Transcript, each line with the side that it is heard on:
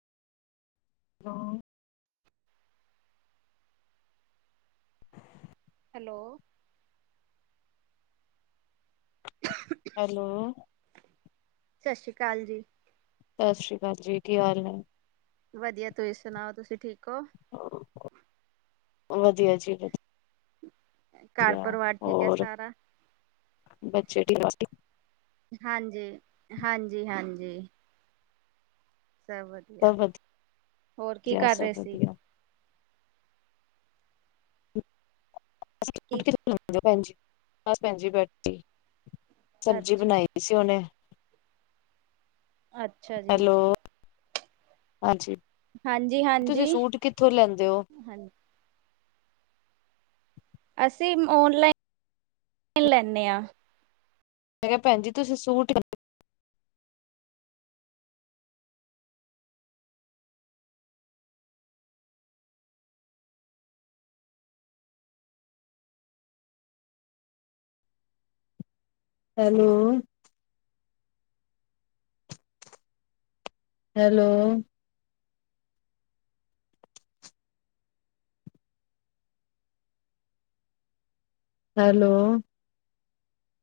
left: ਹਾਂ
right: hello [unintelligible]
left: hello.
right: ਸਤਿ ਸ਼੍ਰੀ ਅਕਾਲ ਜੀ।
left: ਸਤਿ ਸ੍ਰੀ ਅਕਾਲ ਜੀ। ਕੀ ਹਾਲ ਨੇਂ?
right: ਵਧੀਆ, ਤੁਸੀ ਸੁਨਾਓ ਤੁਸੀ ਠੀਕ ਹੋ?
left: ਵਧੀਆ ਜੀ ਵਧੀ
right: ਘਰ
left: [unintelligible]
right: ਪਰਿਵਾਰ ਠੀਕ ਹੈ
left: ਹੋਰ
right: ਸਾਰਾ
left: [unintelligible]
right: ਹਾਂਜੀ-ਹਾਂਜੀ-ਹਾਂਜੀ। ਸਭ ਵਧੀਆ।
left: ਸਭ
right: ਹੋਰ ਕੀ
left: ਵਧੀਆ
right: ਕਰ
left: ਸਭ
right: ਰਹੇ ਸੀ?
left: ਵਧੀਆ [inaudible]
right: ਕੀ
left: ਬਸ ਭੈਨ ਜੀ ਰੋਟੀ ਸਬਜ਼ੀ
right: ਅੱਛਾ
left: ਬਨਾਈ। [unintelligible]
right: ਅੱਛਾ ਜੀ
left: ਹੈਲੋ ਹਾਂਜੀ,
right: ਹਾਂਜੀ
left: ਤੁਸੀ
right: ਹਾਂਜੀ
left: ਸੂਟ ਕਿੱਥੋ ਲਿਆਓਂਦੇ ਹੋ?
right: ਹਾਂਜੀ, ਅਸੀਂ ਔਨਲਾਈਨ ਲੈਂਨੇਂ ਆਂ।
left: ਮੈਂ ਕਿਹਾ ਭੈਨ ਜੀ ਤੁਸੀ ਸੂਟ ਹੈਲੋ! Hello hello